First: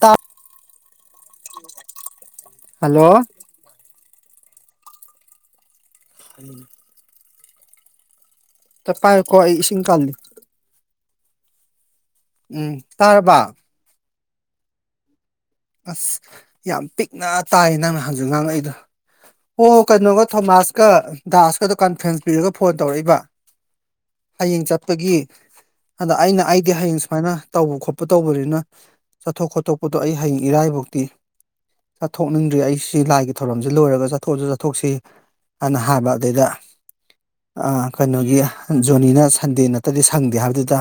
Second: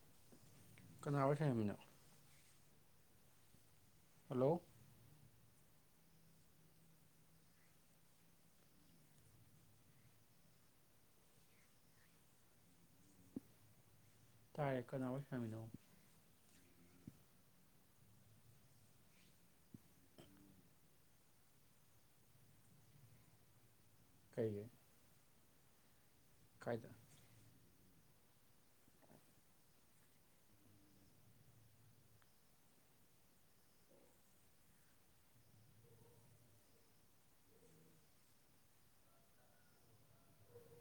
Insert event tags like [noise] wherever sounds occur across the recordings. ꯇ ꯀꯅꯥ ꯑꯣꯏ ꯁꯪꯉꯝꯃꯤꯅꯣ ꯍꯜꯂꯣ ꯍꯂꯣ ꯑꯅꯤ ꯄꯥꯏ ꯀꯣ ꯏꯁꯤꯡ ꯀꯜꯂꯤ ꯎꯝ ꯇꯥꯔꯕ ꯇꯥꯏꯀ ꯅꯥ ꯁꯃꯤꯅꯥ ꯑꯁ ꯌꯥꯝ ꯄꯤꯛꯅ ꯇꯥꯏ ꯅꯪꯅ ꯍꯪꯖꯤꯨ ꯉꯥꯡꯉꯛꯏꯗꯣ ꯍꯣ ꯀꯩꯅꯣꯒ ꯊꯣꯃꯥꯁꯀ ꯗꯥꯁꯀꯗꯣ ꯀꯟꯐ꯭ꯔꯦꯟꯁ ꯄꯤꯔꯒ ꯐꯣꯟ ꯇꯧꯔꯛꯏꯕ ꯍꯌꯦꯡ ꯀꯩꯒꯤ ꯆꯠꯄꯒꯤ ꯑꯗ ꯑꯩꯅ ꯑꯩꯗꯤ ꯀꯥꯏꯗ ꯍꯌꯦꯡ ꯁꯨꯃꯥꯏꯅ ꯇꯧꯕ ꯈꯣꯠꯄ ꯇꯧꯕꯅꯤꯅ ꯆꯠꯊꯣꯛ ꯈꯣꯠꯇꯣꯛꯄꯗꯣ ꯑꯩ ꯍꯌꯦꯡ ꯏꯔꯥꯏꯐꯧꯇꯤ ꯆꯠꯊꯣꯛꯅꯤꯡꯗ꯭ꯔꯤ ꯑꯩ ꯁꯤ ꯂꯥꯏꯒꯤ ꯊꯧꯔꯝꯁꯤ ꯂꯣꯏꯔꯒ ꯆꯠꯊꯣꯛꯑꯁꯨ ꯆꯠꯊꯣꯛꯁꯤ ꯍꯥꯏꯅ ꯍꯥꯏꯕ ꯑꯗꯨꯗꯩꯗ ꯀꯩꯅꯣꯒꯤ ꯖꯣꯅꯤꯅ ꯁꯟꯗꯦ ꯅꯠꯇꯗꯤ ꯁꯪꯗꯦ ꯍꯥꯏꯕꯗꯨꯗ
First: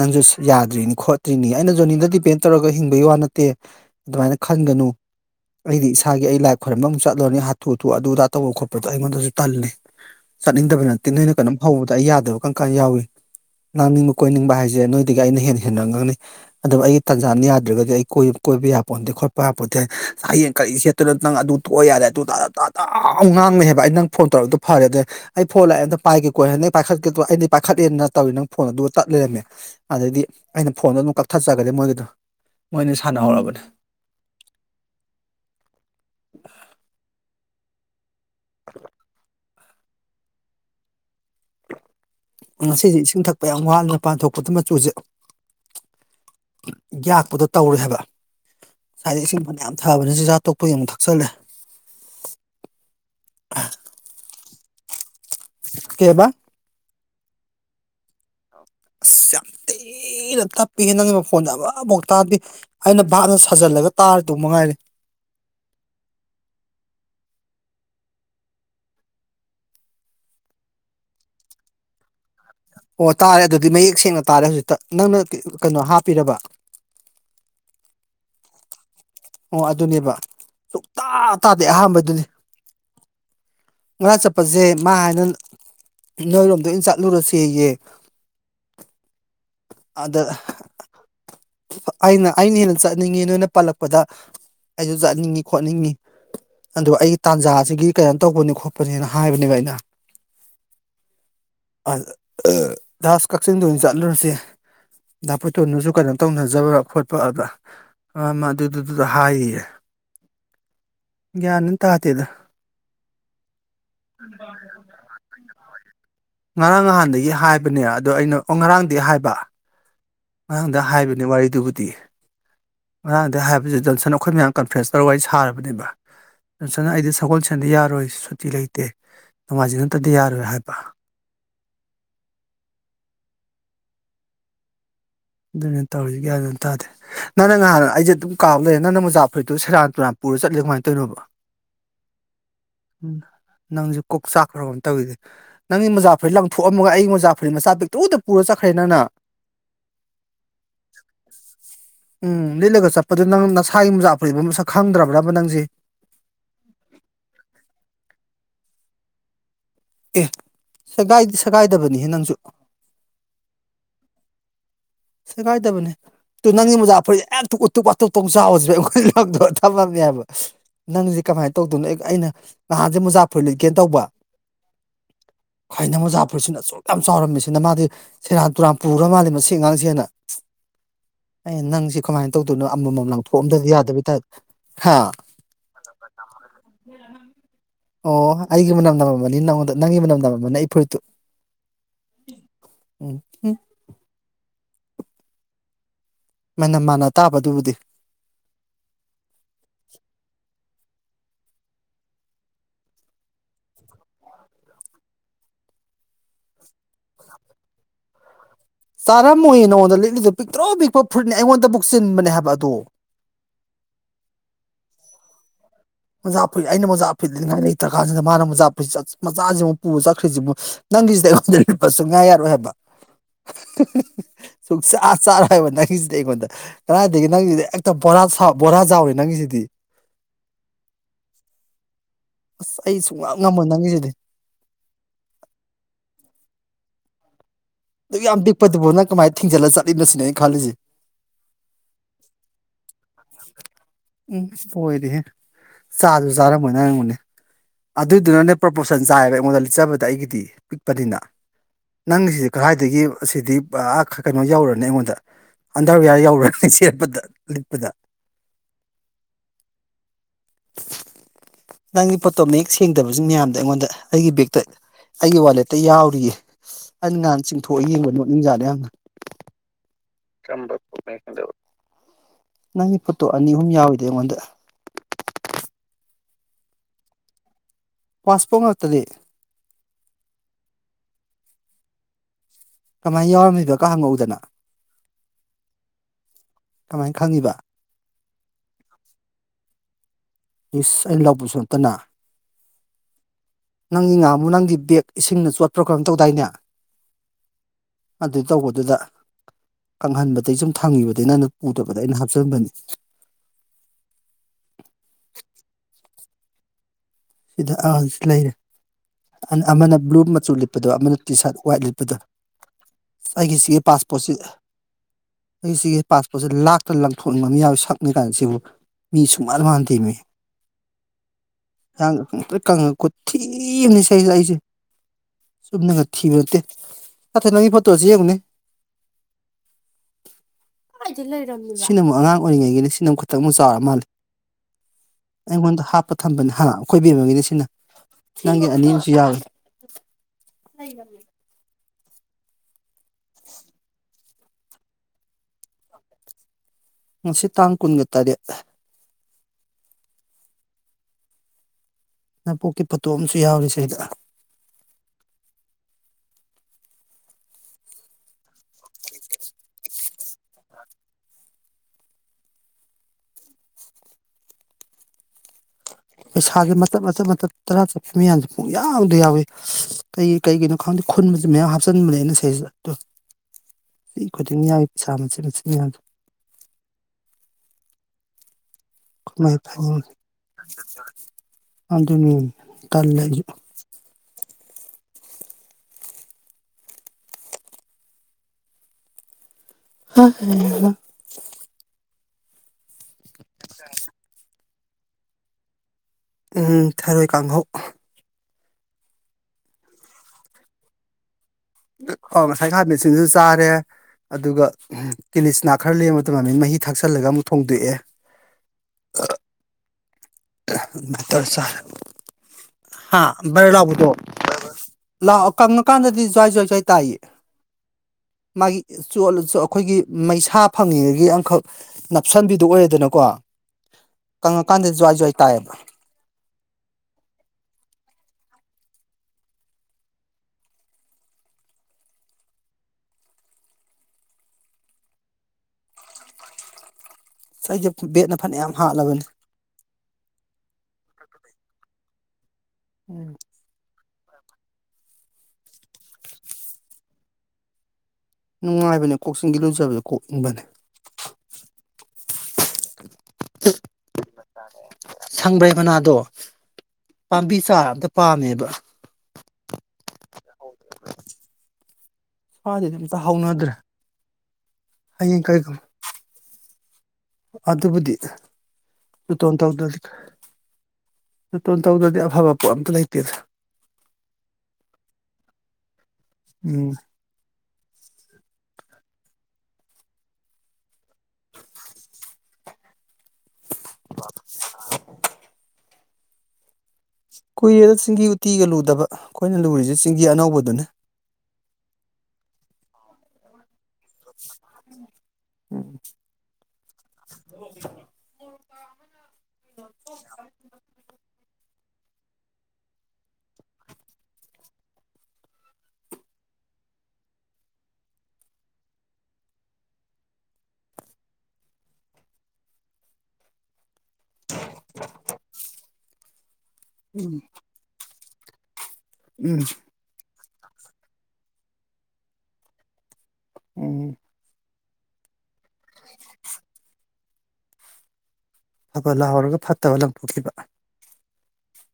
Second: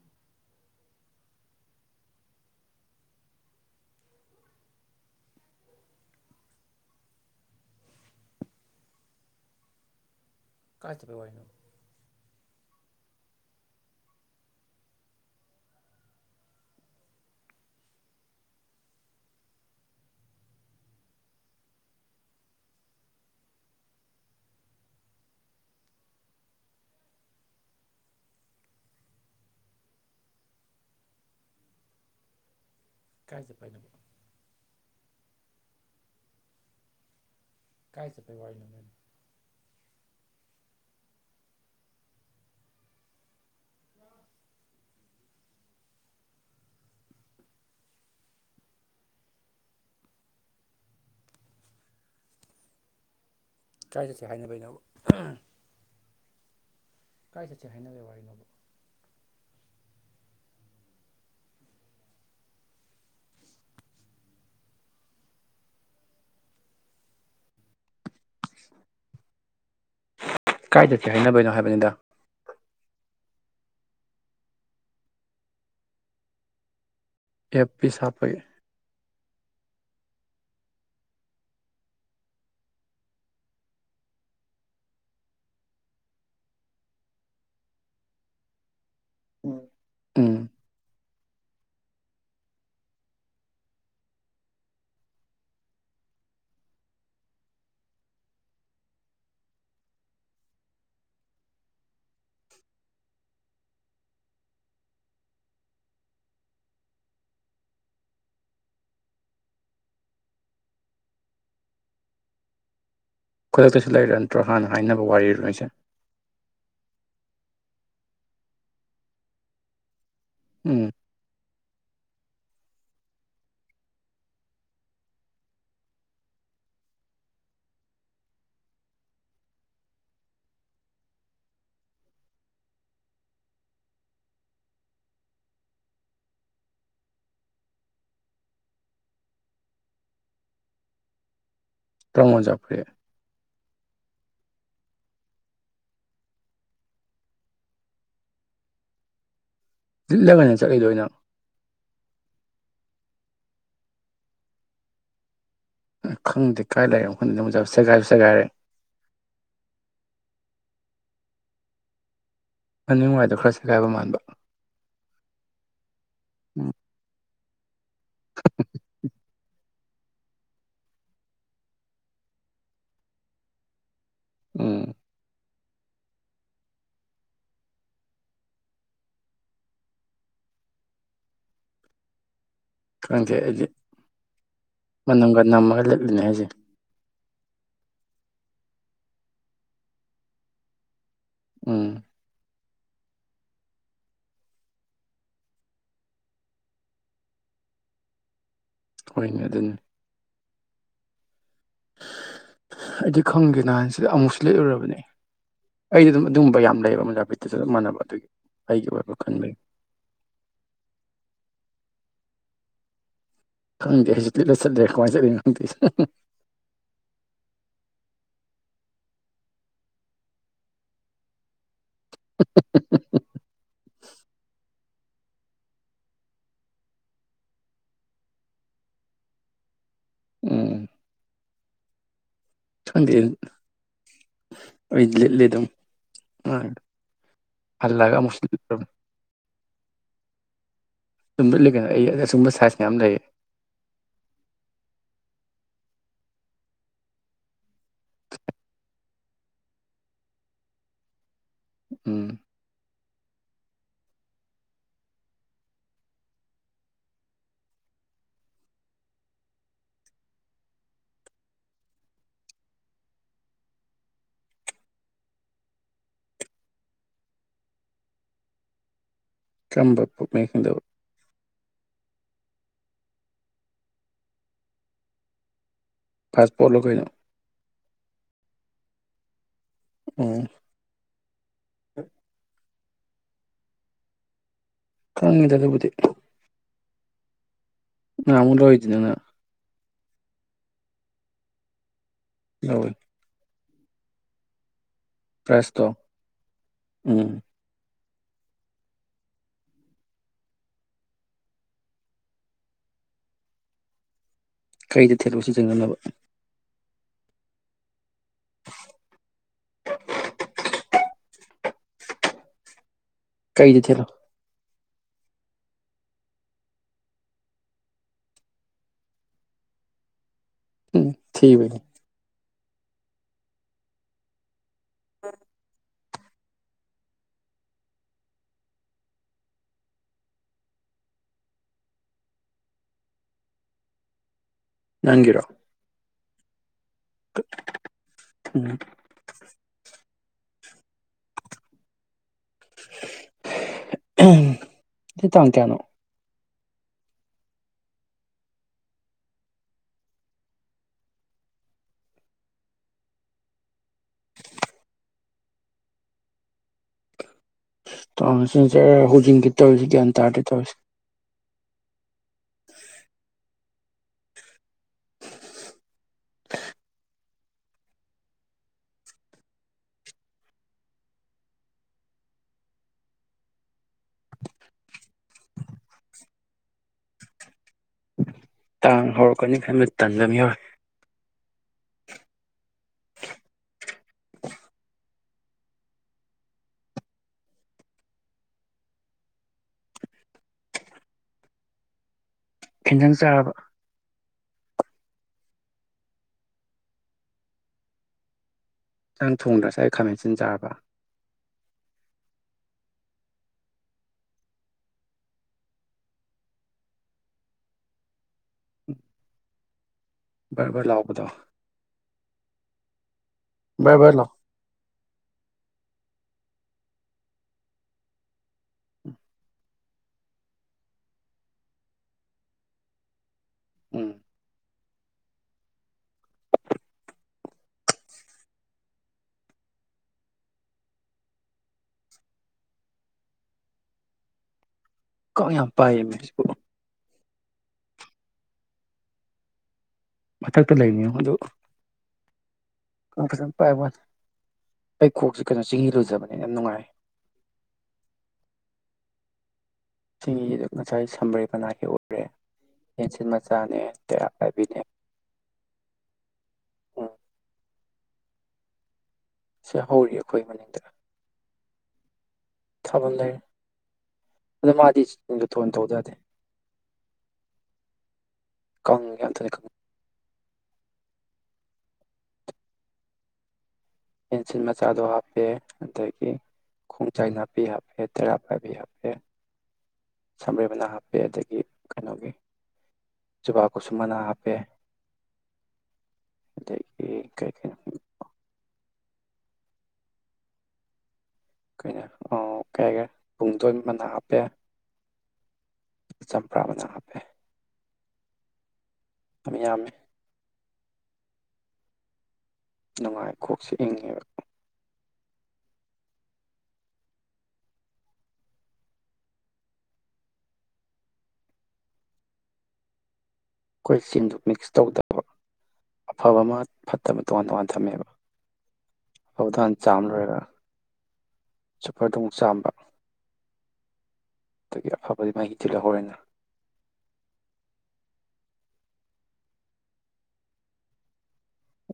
ꯅꯪꯁꯨ ꯌꯥꯗ꯭ꯔꯤꯅꯤ ꯈꯣꯠꯇ꯭ꯔꯤꯅꯤ ꯑꯩꯅ ꯖꯣꯅꯤꯗ ꯗꯤꯄꯦꯟ ꯇꯧꯔꯒ ꯍꯤꯡꯕꯒꯤ ꯋꯥ ꯅꯠꯇꯦ ꯑꯗꯨꯃꯥꯏꯅ ꯈꯟꯒꯅꯨ ꯑꯩꯗꯤ ꯏꯁꯥꯒꯤ ꯑꯩ ꯂꯥꯏ ꯈꯣꯏꯔꯝꯕ ꯑꯃꯨꯛ ꯆꯠꯂꯨꯔꯅꯤ ꯍꯥꯊꯨ ꯍꯥꯊꯨ ꯍꯥ ꯑꯗꯨ ꯑꯗꯥ ꯇꯧꯕ ꯈꯣꯠꯄꯗꯣ ꯑꯩꯉꯣꯟꯗꯁꯨ ꯇꯜꯂꯦ ꯆꯠꯅꯤꯡꯗꯕ ꯀꯥꯏ ꯅꯠꯇꯦ ꯆꯠꯄꯩ ꯅꯣꯏꯅ ꯋꯥꯔꯤꯅꯣ ꯀꯩꯅꯣꯝ ꯍꯧꯕꯗ ꯑꯩ ꯌꯥꯗꯕ ꯀꯥꯟ ꯌꯥꯎꯏꯤ ꯂꯥꯡꯅꯤꯡꯕ ꯀꯣꯏꯅꯤꯡꯕ ꯍꯥꯏꯁꯦ ꯅꯣꯏꯗꯒꯤ ꯑꯩꯅ ꯍꯦꯟꯅ ꯍꯦꯟꯅ ꯉꯥꯡꯅꯅꯤ ꯑꯗꯨꯕꯨ ꯑꯩꯒꯤ ꯇꯥꯟꯖꯥꯅ ꯌꯥꯗ꯭ꯔꯒꯗꯤ ꯑꯩ ꯀꯣꯏ ꯀꯣꯏꯕ ꯌꯥꯄꯣꯟꯗꯦ ꯈꯣꯠꯄ ꯌꯥꯄꯣꯟꯠꯇꯦ ꯍꯌꯦꯡ ꯀꯔꯤ ꯁꯦꯠꯇꯅ ꯅꯪ ꯑꯗꯨ ꯇꯣꯛꯑ ꯌꯥꯔꯦ ꯑꯗꯨ ꯇꯥ ꯇꯥꯗꯥ ꯉꯥꯡꯉ ꯍꯥꯏꯕ ꯑꯩ ꯅꯪ ꯐꯣꯟ ꯇꯧꯔꯒꯗꯣ ꯐꯔꯦ ꯑꯗꯩ ꯑꯩ ꯐꯣꯟ ꯂꯥꯛꯑꯦ ꯑꯝꯇ ꯄꯥꯏꯒꯦ ꯀꯣꯏ ꯅꯪ ꯄꯥꯏꯈꯠꯀꯦꯗꯣ ꯑꯩꯩꯅ ꯄꯥꯏꯈꯠꯂꯦꯅ ꯇꯧꯔꯤ ꯅꯪ ꯐꯣꯟ ꯑꯗꯨ ꯆꯠ ꯂꯩꯔꯝꯃꯦ ꯑꯗꯩꯗꯤ ꯑꯩꯅ ꯐꯣꯟꯗꯣ ꯑꯗꯨꯝ ꯀꯛꯊꯠꯆꯈ꯭ꯔꯦ ꯃꯣꯏꯒꯤꯗꯣ ꯃꯣꯏ ꯀꯥꯏ ꯆꯦꯄꯥꯏꯅ [inaudible] ꯀꯥꯏ ꯆ [inaudible] ꯑꯗꯨ ꯋꯥ [inaudible] ꯉꯁꯤꯗꯤ ꯏꯁꯤꯡ ꯊꯛꯄ ꯌꯥꯝ ꯋꯥꯠꯂꯥ ꯃꯄꯅ ꯇꯀꯞꯗꯥ ꯃꯆꯨꯁꯦ ꯌꯥꯛꯄꯗꯣ ꯇꯧꯏ ꯍꯥꯌꯕ ꯍꯥꯌꯗꯤ ꯑꯦꯁꯤꯌꯁꯨ ꯌꯅ ꯊꯛꯑꯕꯥꯟ ꯆꯀꯆꯇꯣꯀꯄꯩ ꯑꯃꯨꯛ ꯊꯛꯆꯥꯂꯦ ꯀꯥꯏ ꯆꯠꯁꯦ ꯍꯥꯏꯅꯕꯩꯅꯣꯕ [inaudible] ꯀꯩꯕ ꯀꯥꯏ ꯆꯠꯁꯦ ꯍꯥꯏꯅꯒꯦ ꯋꯥꯔꯤꯅꯣꯕ [inaudible] ꯑꯁ ꯌꯥꯝ ꯊꯤꯅ ꯇꯞꯄꯤ ꯅꯪꯒꯤ ꯃꯣꯟꯗ ꯑꯃꯐꯨꯥꯎ ꯇꯥꯔꯗꯤ ꯑꯩꯅ ꯚꯞꯅ ꯁꯥꯖꯤꯜꯂꯒ ꯇꯥꯔꯗꯧ ꯃꯉꯥꯏꯔꯦ [inaudible] ꯀꯥꯏ ꯗꯒꯦ ꯍꯥꯏꯅꯕꯩꯅꯣ ꯍꯥꯏꯕꯅꯤꯗ ꯑꯣ ꯇꯥꯔꯦ ꯑꯗꯨꯗꯤ ꯃꯌꯦꯛ ꯁꯦꯡꯅ ꯇꯥꯔꯦ ꯍꯧꯖꯤꯛꯇ ꯅꯪꯅ ꯀꯩꯅꯣ ꯍꯥꯞꯄꯤꯔꯕ ꯋꯔꯦꯄꯥꯛ ꯍꯄꯩ ꯑꯣ ꯑꯗꯨꯅꯦꯕ ꯂꯨꯇꯥ ꯇꯥꯗꯦ ꯑꯍꯥꯟꯕꯗꯨꯅꯤ ꯉꯔꯥꯡ ꯆꯠꯄꯁꯦ ꯃꯥ ꯍꯥꯏꯅ ꯅꯣꯏꯔꯣꯝꯗ ꯑꯩꯅ ꯆꯠꯂꯨꯔꯁꯦꯌꯦ ꯎꯝ ꯑꯗ ꯎꯝ ꯑꯥ ꯑꯩꯅꯥ ꯍꯦꯅꯥ ꯆꯠꯅꯤꯒꯒꯤ ꯅꯣꯏꯅꯥ ꯄꯂꯛꯄꯗ ꯑꯩꯁꯨ ꯆꯠꯅꯤꯟꯅꯒꯤ ꯈꯣꯅꯤꯟꯅꯒꯤ ꯑꯗꯣ ꯑꯩ ꯇꯟꯖꯁꯤꯒꯤ ꯀꯩꯅꯣ ꯇꯧꯕꯅꯤ ꯀꯣꯠꯄꯅꯤ ꯍꯥꯏꯕꯅꯦꯕ ꯑꯩꯅꯥ ꯔꯖ ꯀꯛꯆꯤꯟꯗ ꯑꯣꯏꯅꯥ ꯆꯠꯂꯨꯔ꯭ꯁꯤ ꯗꯥ ꯄꯣꯇꯣꯟꯗꯁꯨ ꯀꯩꯟ ꯇꯧꯅꯖꯕ꯭ꯔꯥ ꯈꯣꯠꯄ ꯑꯗ ꯑꯃ ꯑꯗꯨꯗꯨꯗꯨꯗ ꯍꯥꯏꯔꯤꯌꯦ ꯒ꯭ꯌꯥꯅ ꯇꯥꯗꯦꯗ ꯈꯨꯗꯛꯇꯁꯨ ꯂꯩꯔ ꯅꯠꯇ꯭ꯔꯣ ꯍꯥꯟꯅ ꯍꯥꯏꯅꯕ ꯋꯥꯔꯤꯔꯣ ꯑꯩꯁꯦ ꯉꯔꯥꯡ ꯅꯍꯥꯟꯗꯒꯤ ꯍꯥꯏꯕꯅꯦ ꯑꯗꯣ ꯑꯩꯅ ꯉꯔꯥꯡꯗꯒꯤ ꯍꯥꯏꯕ ꯃꯥꯡꯗ ꯎꯝ ꯍꯥꯏꯕꯅꯤ ꯋꯥꯔꯤꯗꯨꯕꯨꯗꯤ ꯉꯔꯥꯡꯗ ꯍꯥꯏꯕꯁꯦ ꯖꯟꯁꯟ ꯑꯩꯈꯣꯏ ꯃꯌꯥꯝ ꯀꯟꯐ꯭ꯔꯦꯟꯁ ꯇꯧꯔꯒ ꯑꯩ ꯁꯥꯔꯕꯅꯦꯕ ꯖꯟꯁꯟꯅ ꯑꯩꯗꯤ ꯁꯒꯣꯜꯁꯦꯟꯗꯤ ꯌꯥꯔꯣꯏ ꯁꯨꯇꯤ ꯂꯩꯇꯦ ꯅꯣꯡꯃꯥꯏꯖꯤꯡ ꯅꯠꯇꯗꯤ ꯌꯥꯔꯣꯏ ꯍꯥꯏꯕ ꯑꯗꯨꯅ‌ꯦ ꯇꯧꯔꯤꯁ‌ꯦ ꯒ꯭ꯌꯥꯟ ꯑꯝ ꯇꯥꯗꯦ ꯅꯪꯅ ꯅꯍꯥꯟ ꯑꯩꯁꯦ ꯑꯗꯨꯝ ꯀꯥꯞ ꯂꯩꯔꯦ ꯅꯪꯅ ꯃꯣꯖꯥ ꯐꯨꯔꯤꯠꯇꯣ ꯁꯦꯔꯥꯟ ꯇꯨꯔꯥꯟ ꯄꯨꯔ ꯆꯠꯂꯦ ꯀꯃꯥꯏꯅ ꯇꯧꯅꯣꯕ ꯀꯔꯝꯕ ꯃ‌ꯣꯖꯥꯐꯨꯔꯤꯠ ꯅꯪꯁꯨ ꯀꯣꯛ ꯆꯥꯛꯄ꯭ꯔꯥ ꯀꯩꯅ‌ꯣꯝ ꯇꯧꯏꯗ ꯅꯪꯒꯤ ꯃꯣꯖꯥꯐꯨꯔꯤꯠ ꯂꯪꯊꯣꯛꯑꯝꯃꯒ ꯑꯩꯒꯤ ꯃꯣꯖꯥꯐꯨꯔꯤ ꯃꯆꯥ ꯄꯦꯛꯇ꯭ꯔꯨꯗꯨ ꯄꯨꯔ ꯆꯠꯈ꯭ꯔꯦ ꯅꯪꯅ ꯂꯤꯠꯂꯒꯅ ꯆꯠꯂꯤꯗ‌ꯣ ꯑꯩꯅ ꯎꯝ ꯂꯤꯠꯂꯒ ꯆꯠꯄꯗ ꯅꯪ ꯅꯁꯥꯒꯤ ꯃꯖꯆꯥ ꯄꯨꯔꯤꯕꯕ ꯃꯁꯛ ꯈꯪꯗ꯭ꯔꯕ꯭ꯔꯕ ꯅꯪꯁꯤ ꯈꯪꯗꯦ ꯀꯥꯏ ꯂꯩꯔꯦ ꯈꯪꯗꯦꯅꯨꯡꯖꯕ ꯁꯦꯒꯥꯏꯕ ꯁꯦꯒꯥꯏꯔꯦ ꯑꯦ ꯁꯒꯥꯏꯗꯤ ꯁꯒꯥꯏꯗꯕꯅꯤꯍꯦ ꯅꯪꯁꯨ ꯃꯥꯅꯤꯡꯋꯥꯏꯗꯣ ꯈꯔ ꯁ‌ꯦꯒꯥꯏꯕ ꯃꯥꯟꯕ ꯁꯦꯒꯥꯏꯗꯕꯅꯤ ꯇꯨ ꯅꯒꯤ ꯃꯣꯖꯥꯐꯨꯔꯤꯠ [unintelligible] ꯇꯨꯛ ꯑꯇꯨꯛ ꯋꯥꯇꯨꯞ‌ꯇꯨꯡ ꯆꯥꯎꯥꯎꯕꯁꯤ ꯑꯩꯈꯣꯏ ꯊꯕꯂꯛꯅꯦꯕ ꯅꯪꯖꯤ ꯀꯃꯥꯏꯅ ꯇꯧꯗꯣꯏꯅꯣ ꯑꯩꯅ ꯅꯍꯥꯟꯁꯦ ꯃꯨꯖꯥꯐꯨꯔꯤꯠ ꯂꯤꯠꯀ‌ꯦꯅ ꯇꯧꯕ ꯎꯝ ꯈꯥꯏꯅ ꯃꯖꯥꯄꯨꯔꯠꯁꯤꯅ ꯑꯁꯨꯛ ꯌꯥꯝ ꯆꯥꯎꯔꯝꯃꯤꯁꯤꯅ ꯃꯥꯗꯤ ꯁꯦꯔꯥꯟ ꯇꯨꯔꯥꯟ ꯄꯨꯔ ꯃꯥꯜꯜꯂꯤꯦ ꯃꯁꯤ ꯑꯉꯥꯡꯁꯤꯡ [unintelligible] ꯦꯅ ꯑ ꯅꯪꯁꯦ ꯀꯃꯥꯏꯅ ꯇꯧ ꯇꯧꯗꯣꯏꯅ ꯑꯃꯃꯝ ꯈꯪꯗꯦ ꯑꯩꯗꯤ ꯂꯪꯊꯣꯛꯑꯝꯗꯗꯤ ꯌꯥꯗꯕꯤ ꯇꯥꯏ ꯃꯅꯝꯒ ꯅꯝꯃꯒ ꯂꯤꯠꯂꯤꯅꯦ ꯍꯥꯏꯁꯦ ꯑꯣ ꯑꯩꯒꯤ ꯃꯅꯝ ꯅꯝꯃꯝꯃꯥꯅꯤ ꯅꯉ‌ꯣꯡꯗ ꯅꯪꯒꯤ ꯃꯅꯝ ꯅꯃꯝꯃꯥꯅꯤ ꯑꯩ ꯐꯨꯔꯤꯠꯇꯨ ꯎꯝ ꯎꯝ ꯎꯝ ꯃꯅꯝ ꯃꯥꯟꯅ ꯇꯥꯕ ꯑꯗꯨꯕꯨꯗꯤ ꯍꯣꯏꯅꯦ ꯑꯗꯨꯅꯤ ꯑꯩꯗꯤ ꯈꯪꯒꯦ ꯅꯍ ꯍꯥꯏꯥꯟꯁꯤꯗ ꯑꯃꯨꯛꯁꯨ ꯂꯦꯠꯂꯨꯔꯕꯅꯦ ꯑꯩꯗꯤ ꯑꯗꯨꯝ ꯑꯗꯨꯝꯕ ꯌꯥꯝ ꯂꯩꯕ ꯃꯖꯥꯄꯤꯛꯇꯁꯨ ꯑꯗꯨꯝ ꯃꯥꯟꯅꯕ ꯑꯗꯨꯒꯤ ꯑꯩꯒꯤ ꯑꯣꯏꯕ ꯈꯟꯕꯩ ꯆꯥꯔꯝꯃꯣꯏꯦ ꯅꯉꯣꯟꯗ ꯂꯤꯠꯂꯤꯗꯨ ꯄꯤꯛꯇ꯭ꯔꯣ ꯄꯤꯛꯄ ꯐꯨꯠꯅꯤ ꯑꯩꯉꯣꯟꯗꯕꯨ꯫ ꯆꯤꯟꯕꯅꯦ ꯍꯥꯏꯕ ꯑꯗꯣ꯫ ꯈꯪꯗꯦꯁꯨ ꯂꯤꯠ ꯆꯠꯂꯦ ꯀꯃꯥꯏꯟ ꯇꯧꯔꯤꯅꯣ ꯈꯪꯗꯦ ꯑꯩꯁꯨ꯫ ꯃꯣꯖꯥ ꯐꯨꯠꯂꯤ ꯑꯩꯅ ꯃꯣꯖꯥ ꯐꯤꯠ ꯂꯩꯅꯤꯡꯉꯥꯏ ꯂꯩꯇ꯭ꯔ ꯀꯥꯟꯁꯤꯗ ꯃꯥꯅ ꯃꯣꯖꯥ ꯐꯨꯁꯤ ꯃꯆꯥꯖꯤꯃꯨꯛ ꯄꯨꯕ ꯆꯈꯔ꯭ꯤꯁꯤꯕꯨ ꯅꯪꯒꯤꯁꯤꯗ ꯑꯩꯉꯣꯟꯗ꯫ ꯂꯤꯠꯄ ꯁꯨꯡ ꯌꯥ ꯌꯥꯔꯣꯏ ꯍꯥꯏꯕ꯫ ꯆꯥ ꯆꯥꯔꯣꯏꯍꯥꯏꯕ ꯅꯪꯒꯤꯁꯤꯗꯤ ꯑꯩꯉꯣꯟꯗ ꯀꯗꯥꯏꯗꯒꯤ ꯅꯪꯒꯤꯁꯤꯗꯤꯛ ꯍꯦꯛꯇ ꯕꯣꯔꯥꯁꯥꯎ ꯕꯣꯔꯥꯖꯥꯎ ꯅꯤ ꯅꯪꯒꯤꯁꯤꯗꯤ꯫ ꯎꯝ ꯑꯁ ꯈꯪꯗꯦ ꯑꯩ ꯁꯨꯡꯉꯝ ꯉꯝꯃꯣꯏ ꯅꯪꯒꯤꯁꯤꯗꯤ ꯑꯩ ꯂꯤꯠꯂꯤ ꯑꯗꯨꯝ ꯃꯥ꯫ ꯑꯗꯨꯛ ꯌꯥꯝ ꯄꯤꯛꯄꯗꯨꯕꯨ ꯅꯪ ꯀꯃꯥꯏꯅ ꯊꯤꯡꯖꯤꯜꯂꯒ ꯆꯠꯂꯤꯅꯤ ꯁꯤꯅꯦ꯫ ꯈꯥꯜꯂꯤꯁꯤ꯫ ꯑꯗꯨꯝ ꯂꯤꯠꯂꯤ ꯀꯔꯤꯅꯣ ꯑꯩ ꯑꯁꯨꯝꯕ ꯁꯥꯏꯁ ꯃꯌꯥꯝ ꯂꯩꯌꯦ꯫ ꯎꯝ ꯄꯣꯏꯔꯦꯍꯦ ꯆꯥꯖꯨ ꯆꯥꯔꯝꯃꯣꯏꯅ ꯌꯦꯡꯉꯨꯅꯦ꯫ ꯑꯗꯨꯏꯗꯨꯅꯅꯦ ꯄ꯭ꯔꯣꯄꯣꯁꯟ ꯆꯥꯏꯑꯦꯕ ꯑꯩꯉꯣꯟꯗ ꯂꯤꯠꯆꯕꯗ ꯑꯩꯒꯤꯗꯤ ꯄꯤꯛꯄꯅꯤꯅ꯫ ꯎꯝ ꯅꯪꯒꯤꯁꯤꯗꯤ ꯀꯗꯥꯥꯏꯗꯒꯤ꯫ ꯑꯁꯤꯗꯤ ꯄꯨꯔꯥ ꯀꯩꯅꯣ ꯌꯧꯔꯅꯤ ꯑꯩꯉꯣꯟꯗ ꯑꯟꯗꯔꯋꯦꯌꯥꯔ ꯌꯧꯔꯅꯤ ꯁꯦꯠꯄꯗ ꯂꯤꯠꯄꯗ꯫ ꯅꯪꯒꯤ ꯄꯣꯇꯣ ꯃꯌꯦꯛ ꯁꯦꯡꯗꯕꯁꯤꯡ ꯃꯌꯥꯝꯗ ꯑꯩꯉꯣꯟꯗ ꯑꯩꯒꯤ ꯕꯦꯛꯇ ꯑꯩꯒꯤ ꯋꯥꯂꯦꯠꯇ ꯌꯥꯎꯔꯤꯌꯦ ꯑꯩꯅ ꯉꯍꯥꯟ ꯆꯤꯡꯊꯣꯛꯑ ꯌꯦꯡꯕ ꯅꯣꯛ ꯅꯤꯡ ꯖꯥꯠꯅꯤ ꯌꯥꯝꯅ꯫ ꯀꯝꯕ꯫ [unintelligible] ꯅꯪꯒꯤ ꯐꯣꯠꯇꯣ ꯑꯅꯤ ꯑꯍꯨꯝ ꯌꯥꯎꯏꯗ ꯑꯩꯉꯣꯟꯗ꯫ ꯐꯥꯁꯄꯣꯠꯂꯣ ꯀꯩꯅꯣ꯫ ꯄꯥꯁꯄꯣꯠ ꯉꯥꯛꯇꯅꯤ꯫ ꯑꯣ꯫ ꯀꯃꯥꯏꯅ ꯌꯥꯎꯔꯝꯃꯤꯕꯀ ꯍꯪꯉꯛꯎꯗꯅ꯫ ꯈꯪꯉꯤꯗ ꯑꯗꯨꯕꯨꯗꯤ ꯀꯃꯥꯏꯅ ꯈꯪꯉꯤꯕ ꯅꯍꯥꯟꯃꯨꯛ ꯂꯧꯔꯤꯗꯤ ꯅꯅ ꯏꯁ ꯑꯩ ꯂꯧꯕꯁꯨ ꯅꯠꯇꯅ꯫ ꯂꯧꯏ꯫ ꯅꯪꯒꯤ ꯉꯥꯃꯨ ꯅꯪꯒꯤ ꯕꯦꯛ꯫ ꯏꯁꯤꯡꯅ ꯆꯣꯠꯄ꯭ꯔꯣ ꯄ꯭ꯔꯥꯏꯁꯇꯣ ꯀꯔꯝ ꯇꯧꯗꯥꯏꯅꯦ ꯎꯝ ꯑꯗꯨ ꯇꯧꯕꯗꯨꯗ ꯀꯪꯍꯟꯕꯗꯩ ꯁꯨꯝ ꯊꯝꯒꯤꯕꯗꯩꯩ ꯅꯪꯅ ꯄꯨꯗꯕꯗ ꯑꯩꯅ ꯍꯥꯞꯆꯤꯟꯕꯅꯤ꯫ [unintelligible] ꯁꯤꯗ ꯑꯁ ꯂꯩꯔꯦ ꯑꯃꯅ ꯕꯨꯂꯨ ꯃꯆꯨ ꯂꯤꯠꯄꯗꯣ ꯑꯃꯅ ꯇꯤ ꯁꯥꯔꯠ ꯋꯥꯏꯠ ꯂꯤꯠꯄꯗꯨ꯫ ꯑꯩꯒꯤꯁꯤꯒꯤ ꯀꯩꯗ ꯊꯦꯠꯂꯣ ꯄꯥꯁꯄꯣꯠꯁꯤ꯫ ꯑꯩ ꯁꯤꯒꯤ ꯄꯥꯁꯄꯣꯠꯁꯦ ꯂꯥꯛꯇꯅ ꯂꯪꯊꯣꯛꯅꯤꯡꯕ ꯑꯃꯥ ꯌꯥꯎꯏ ꯁꯛꯅꯤ ꯀꯥꯏꯅꯁꯤꯕꯨ ꯃꯤ ꯁꯨꯃꯥꯟ ꯃꯥꯥꯟꯗꯦꯃꯤ꯫ ꯎꯝ ꯊꯤꯕꯩꯅꯤ꯫ ꯌꯥꯡ ꯀꯪꯇꯔꯤꯛ ꯀꯪꯉꯥ ꯈꯨꯊꯤ ꯑꯃꯅꯤ ꯁꯦꯗ ꯑꯩꯁꯦ꯫꯫ [unintelligible] ꯊꯤꯕ ꯅꯠꯇꯦ ꯑꯗꯣ ꯅꯪꯒꯤ ꯐꯣꯇꯣꯁꯦ ꯌꯦꯡꯉꯨꯅꯦ ꯁꯤꯅ ꯑꯃꯨꯛ ꯑꯉꯥꯡ ꯑꯣꯏꯔꯤꯉꯩꯒꯤꯅꯤ ꯁꯤꯅ ꯑꯃꯨꯛ ꯈꯤꯇꯪ ꯑꯃꯨꯛ ꯆꯥꯎꯔ ꯃꯥꯜꯂꯤ꯫ ꯅꯪꯒꯤꯔꯣ ꯑꯩꯉꯣꯟꯗ ꯍꯥꯄ ꯊꯝꯕꯅꯤ ꯍꯥꯡ ꯑꯩꯈꯣꯏ ꯕꯦꯝꯃꯒꯤꯅꯤꯁꯤꯅ ꯅꯪꯒꯤ ꯎꯝ ꯑꯅꯤ ꯑꯃꯁꯨ ꯌꯥꯎꯔꯦ꯫ ꯍꯩꯒ [unintelligible] ꯎꯝ ꯅꯁꯤ ꯇꯥꯡ ꯀꯌꯥꯅꯣ ꯉꯁꯤ ꯇꯥꯡ ꯀꯨꯟꯒꯇꯔꯦꯠ ꯅꯄꯣꯛꯀꯤ ꯄꯣꯠꯇꯣ ꯑꯃꯁꯨ ꯌꯥꯎꯔꯤ ꯁꯤꯗꯩꯗ [unintelligible] ꯍꯨꯖꯤꯟꯒꯦ ꯇꯧꯔꯤꯁꯤ ꯒ꯭ꯌꯥꯟ ꯇꯥꯔꯗꯤ ꯇꯧꯔꯤꯁꯤ ꯄꯩꯁꯥꯁꯦ ꯃꯇꯠ ꯃꯆꯞ ꯃꯇꯞ ꯇꯔꯥ ꯆꯠꯄꯤ ꯃꯌꯥꯝꯁꯦ ꯄꯨꯡꯛ ꯌꯥꯎꯗ ꯌꯥꯎꯏꯤ ꯀꯩ ꯀꯩꯒꯤꯅꯣ ꯈꯪꯗꯦ ꯈꯨꯟꯕꯁ ꯃꯌꯥꯝ ꯍꯥꯞꯆꯤꯟꯕꯅꯦ ꯑꯩꯅ ꯁꯤꯁꯤꯗ ꯑꯗꯣ ꯆꯍꯤ ꯈꯨꯗꯤꯡ ꯌꯥꯎꯏꯤ ꯄꯩꯁꯥ ꯃꯆꯦꯠ ꯃꯆꯦ ꯃꯌꯥꯝꯁꯦ ꯇꯥꯡ ꯈꯨꯠꯃꯥꯏ ꯍꯧꯔꯛꯀꯅꯤꯈꯟꯕꯗ ꯇꯟꯕ ꯑꯃ ꯌꯥꯎꯔꯏ ꯑꯗꯨꯅꯦ ꯀꯛꯂꯦ ꯑꯩꯖꯨ ꯍꯥ ꯂꯩꯕ ꯈꯤꯟꯖꯥꯡ ꯆꯥꯔꯕ ꯎꯝ ꯊꯔꯣꯏ ꯀꯥꯡꯍꯧ ꯅꯪ ꯊꯣꯡꯗꯥꯏ ꯉꯁꯥꯏ ꯈꯥꯃꯦꯟꯁꯤꯟ ꯆꯥꯔꯒ ꯑ ꯉꯁꯥꯏ ꯉꯥ [unintelligible] ꯆꯥꯔꯦ ꯑꯗꯨꯒ ꯀꯤꯂꯤꯁꯅꯥ ꯈꯔ ꯂꯦꯝꯕꯗꯨꯅꯅꯦ ꯃꯍꯤ ꯊꯥꯛꯆꯜꯂꯒ ꯑꯃꯨꯛ ꯊꯣꯡꯗꯣꯛꯑꯦ ꯕꯔ ꯕꯔ ꯂꯥꯏꯄ ꯎꯝ ꯂꯥꯎꯕꯗꯣ ꯇꯧꯔ ꯆꯥꯔꯦ ꯍꯥ ꯕꯔ ꯂꯥꯎꯕꯗꯣ ꯂꯥꯛꯑꯣ ꯀꯪꯉꯀꯥꯟꯗꯗꯤ ꯖꯋ꯭ꯥꯏ ꯖ꯭ꯋꯥꯏ ꯖꯋꯥꯥꯏ ꯇꯥꯏꯌꯦ ꯃꯥꯒꯤ ꯆꯣꯠꯂꯖꯨ ꯑꯩꯈꯣꯏꯒꯤ ꯃꯩꯁꯥ ꯐꯪꯉꯤꯉꯒꯤ ꯑꯃꯈꯛ ꯅꯞꯁꯟꯕꯤꯗꯣ ꯑꯣꯏꯦꯗꯅꯀꯣ ꯎꯝ ꯀꯥꯞ ꯀꯥꯟꯗꯦ ꯖꯋꯥꯢ ꯖꯋ ꯇꯥꯏꯕ ꯀꯥꯡ ꯌꯥꯝ ꯄꯥꯏꯌꯦꯃꯦ ꯁꯤꯕꯣ ꯁꯩꯁꯦ ꯕꯦꯠꯅ ꯐꯅꯌꯥꯝ ꯍꯥꯠꯂꯕꯅꯤ ꯃꯊꯛꯇ ꯂꯩꯅꯤ ꯑꯗꯨ ꯀꯥꯡ ꯐꯖꯟ ꯄꯥꯏꯕ ꯋꯥꯅꯤ ꯑꯩ ꯀꯣꯛꯁꯤ ꯀꯩꯅꯣ ꯆꯤꯡꯍꯤ ꯂꯨꯖꯕꯅꯦ ꯌꯥꯝ ꯅꯨꯡꯉꯥꯏ ꯅꯨꯡꯉꯥꯏꯕꯅꯦ ꯀꯣꯛꯆꯤꯡꯒꯤ ꯂꯨꯖ ꯁꯤ ꯉꯁꯥꯏ ꯁꯝꯕ꯭ꯔꯩ ꯃꯅꯥ ꯍꯦꯛ [unintelligible] ꯕꯦ ꯁꯪꯕ꯭ꯔꯩ ꯃꯅꯥꯗꯣ ꯎꯝ ꯄꯥꯝꯕꯤ ꯆꯥꯔ ꯑꯝꯇ ꯄꯥꯝꯃꯦꯕ ꯁꯤ ꯍꯧꯔꯤ ꯑꯩꯈꯣꯏ ꯃꯅꯤꯡꯗ ꯃꯥꯗꯨꯗꯤ ꯑꯝꯇ ꯊꯥꯕꯜꯂꯩ ꯍꯧꯅꯗ꯭ꯔꯦ ꯑꯗꯣ ꯃꯥꯗꯤ ꯍꯌꯦꯡ ꯖꯣꯇꯣꯟ ꯀꯩꯒꯨꯝ ꯇꯩꯗ ꯌꯥꯗꯦ ꯑꯗꯨꯕꯨꯗꯤ ꯀꯥꯡ ꯌꯥꯝ ꯏꯇꯣꯟ ꯊꯨꯅ ꯇꯧꯗ꯭ꯔ ꯗ ꯅꯇꯣꯟ ꯇꯧꯗ꯭ꯔꯗꯤ ꯑꯐꯕ ꯑꯄꯣ ꯑꯝꯇ ꯂꯩꯇꯦꯗꯥ ꯄꯦꯟꯁꯤꯟ ꯃꯆꯥꯗꯣ ꯍꯥꯞꯄꯦ ꯑꯗꯒꯤ ꯎꯝ ꯈꯣꯡꯆꯥꯏ ꯅꯥꯞ ꯕꯤ ꯍꯥꯞꯄꯦ ꯇꯦꯔꯥ ꯄꯥꯏꯕꯤ ꯍꯥꯞꯄꯦ ꯁꯝꯕ꯭ꯔꯩ ꯃꯅꯥ ꯍꯥꯞꯄꯦ ꯑꯗꯒꯤ ꯀꯩꯅꯣꯒꯤ ꯆꯨꯕꯥꯀꯣꯁꯨꯝ ꯃꯅꯥ ꯍꯞꯄꯦ ꯑꯗꯩꯩ ꯀꯨꯏꯔꯦꯗꯥ ꯆꯤꯡꯍꯤ-ꯎꯇꯤꯒ ꯂꯨꯗꯕ ꯑꯈꯣꯏꯅ ꯂꯨꯔꯤꯖꯦ ꯆꯤꯡꯍꯤ ꯑꯅꯧꯕꯗꯨꯅꯦ ꯀꯩꯅꯣ ꯑꯣ ꯀꯩ ꯍꯥꯏꯒꯦ ꯄꯨꯡ [unintelligible] ꯃꯅꯥ ꯍꯥꯞꯄꯦ ꯎꯝ ꯆꯝꯄ꯭ꯔꯥ ꯃꯅꯥ ꯍꯥꯞꯄꯦ [unintelligible] ꯌꯥꯝ [inaudible] ꯌꯥꯝꯃꯦ [inaudible] ꯅꯨꯡꯉꯥꯏ ꯀꯣꯛꯁꯦ ꯏꯪꯉꯦꯕ ꯑꯩꯈꯣꯏ ꯆꯦꯡꯗꯨ ꯃꯤꯛꯁ ꯇꯧꯗꯕꯣ ꯑꯐꯕ ꯑꯃ ꯐꯠꯇꯕ ꯇꯣꯉꯥꯟ-ꯇꯣꯉꯥꯟ ꯊꯝꯃꯦꯕ ꯐꯧꯗꯣ ꯎꯝ ꯍꯥꯟ ꯆꯥꯝ ꯂꯣꯏꯔꯒꯥ ꯆꯐꯔꯗꯣ ꯑꯃꯨꯛ ꯆꯥꯝꯕ ꯎꯝ ꯑꯗꯒꯤ [unintelligible] ꯑꯐ ꯂꯧꯍꯧꯔꯒ ꯐꯠꯇꯕ ꯂꯪꯊꯣꯛꯈꯤꯕ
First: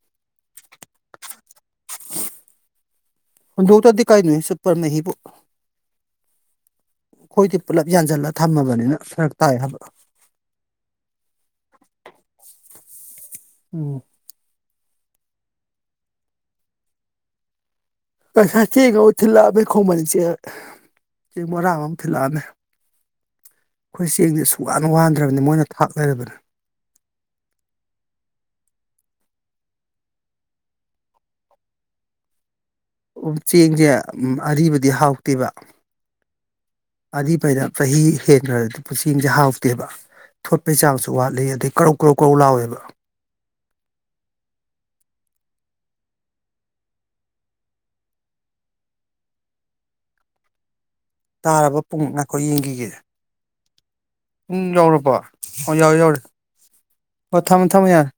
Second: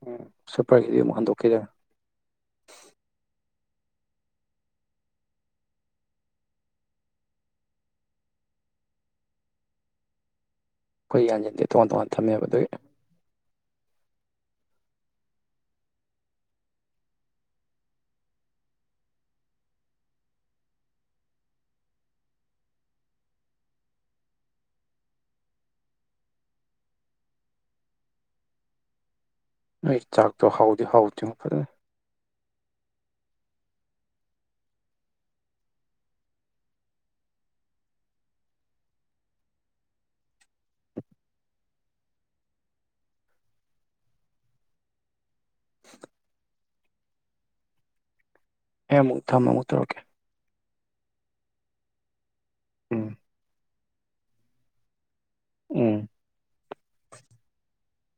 ꯎꯝ ꯁꯨꯄꯔꯒꯤꯗꯤ ꯑꯃꯨꯛ ꯍꯟꯗꯣꯛꯈꯤꯔꯦ ꯍꯨꯟꯗꯣꯛꯇꯗꯤ ꯀꯩꯅꯣ ꯁꯨꯄꯔ ꯃꯍꯤꯕꯨ ꯑꯈꯣꯏꯗꯤ ꯄꯨꯜꯂꯞ ꯌꯥꯟꯁꯤꯜꯂ ꯊꯝꯃꯕꯅꯤꯅ ꯐꯔꯛ ꯇꯥꯏ ꯍꯥꯏꯕ ꯑꯈꯣꯏ ꯌꯥꯟꯁꯤꯟꯗꯦ ꯇꯣꯉꯥꯟ ꯇꯣꯉꯥꯟ ꯊꯝꯃꯦꯕ ꯑꯗꯨꯏ ꯎꯝ ꯉꯁꯥꯏ ꯆꯦꯡꯗꯣ ꯑꯃꯨꯛ ꯊꯤꯜꯂꯛꯑꯃꯦ ꯈꯣꯡꯃꯟ ꯆꯦꯡ ꯕꯣꯔꯥ ꯑꯃꯃꯨꯛ ꯊꯤꯜꯂꯛꯑꯃꯦ ꯑꯩꯈꯣꯏ ꯆꯦꯡꯁꯦ ꯁꯨꯛꯋꯥꯟ ꯋꯥꯟꯗ꯭ꯔꯕꯅꯤ ꯃꯣꯏꯅ ꯊꯥꯛ ꯂꯩꯔꯕꯅꯦ ꯅꯣꯏ ꯆꯥꯛꯇꯣ ꯍꯥꯎꯗꯤ ꯍꯥꯎꯇꯦꯉꯣ ꯐꯖꯅꯥ ꯎꯝ ꯆꯦꯡꯁꯦ ꯑꯔꯤꯕꯗꯤ ꯍꯥꯎꯇꯦꯕ ꯑꯔꯤꯕꯗ ꯆꯍꯤ ꯍꯦꯟꯈ꯭ꯔꯗꯤ ꯆꯦꯡꯁꯦ ꯍꯥꯎꯇꯦꯕ ꯊꯣꯠꯄꯩ ꯆꯥꯡꯁꯨ ꯋꯥꯠꯂꯤ ꯑꯗꯩ ꯀꯔꯧ ꯀꯧꯔꯧ ꯀꯔꯧ ꯂꯥꯎꯋꯦꯕ ꯑꯩ ꯑꯃꯨꯛ ꯊꯝꯃꯣ ꯑꯃꯨꯛ ꯇꯧꯔꯛꯀꯦ ꯇꯥꯔꯕ ꯄꯨꯡꯃꯨꯛꯅ ꯍꯣꯏ ꯌꯦꯡꯈꯤꯒꯦ ꯎꯝ ꯄꯨꯡ ꯌꯧꯔꯕꯣ [unintelligible] ꯎꯝ ꯌꯧꯔꯦ ꯌꯧꯔꯦ ꯍꯣ ꯊꯝꯃꯨ ꯊꯝꯃꯨ ꯌꯥꯔꯦ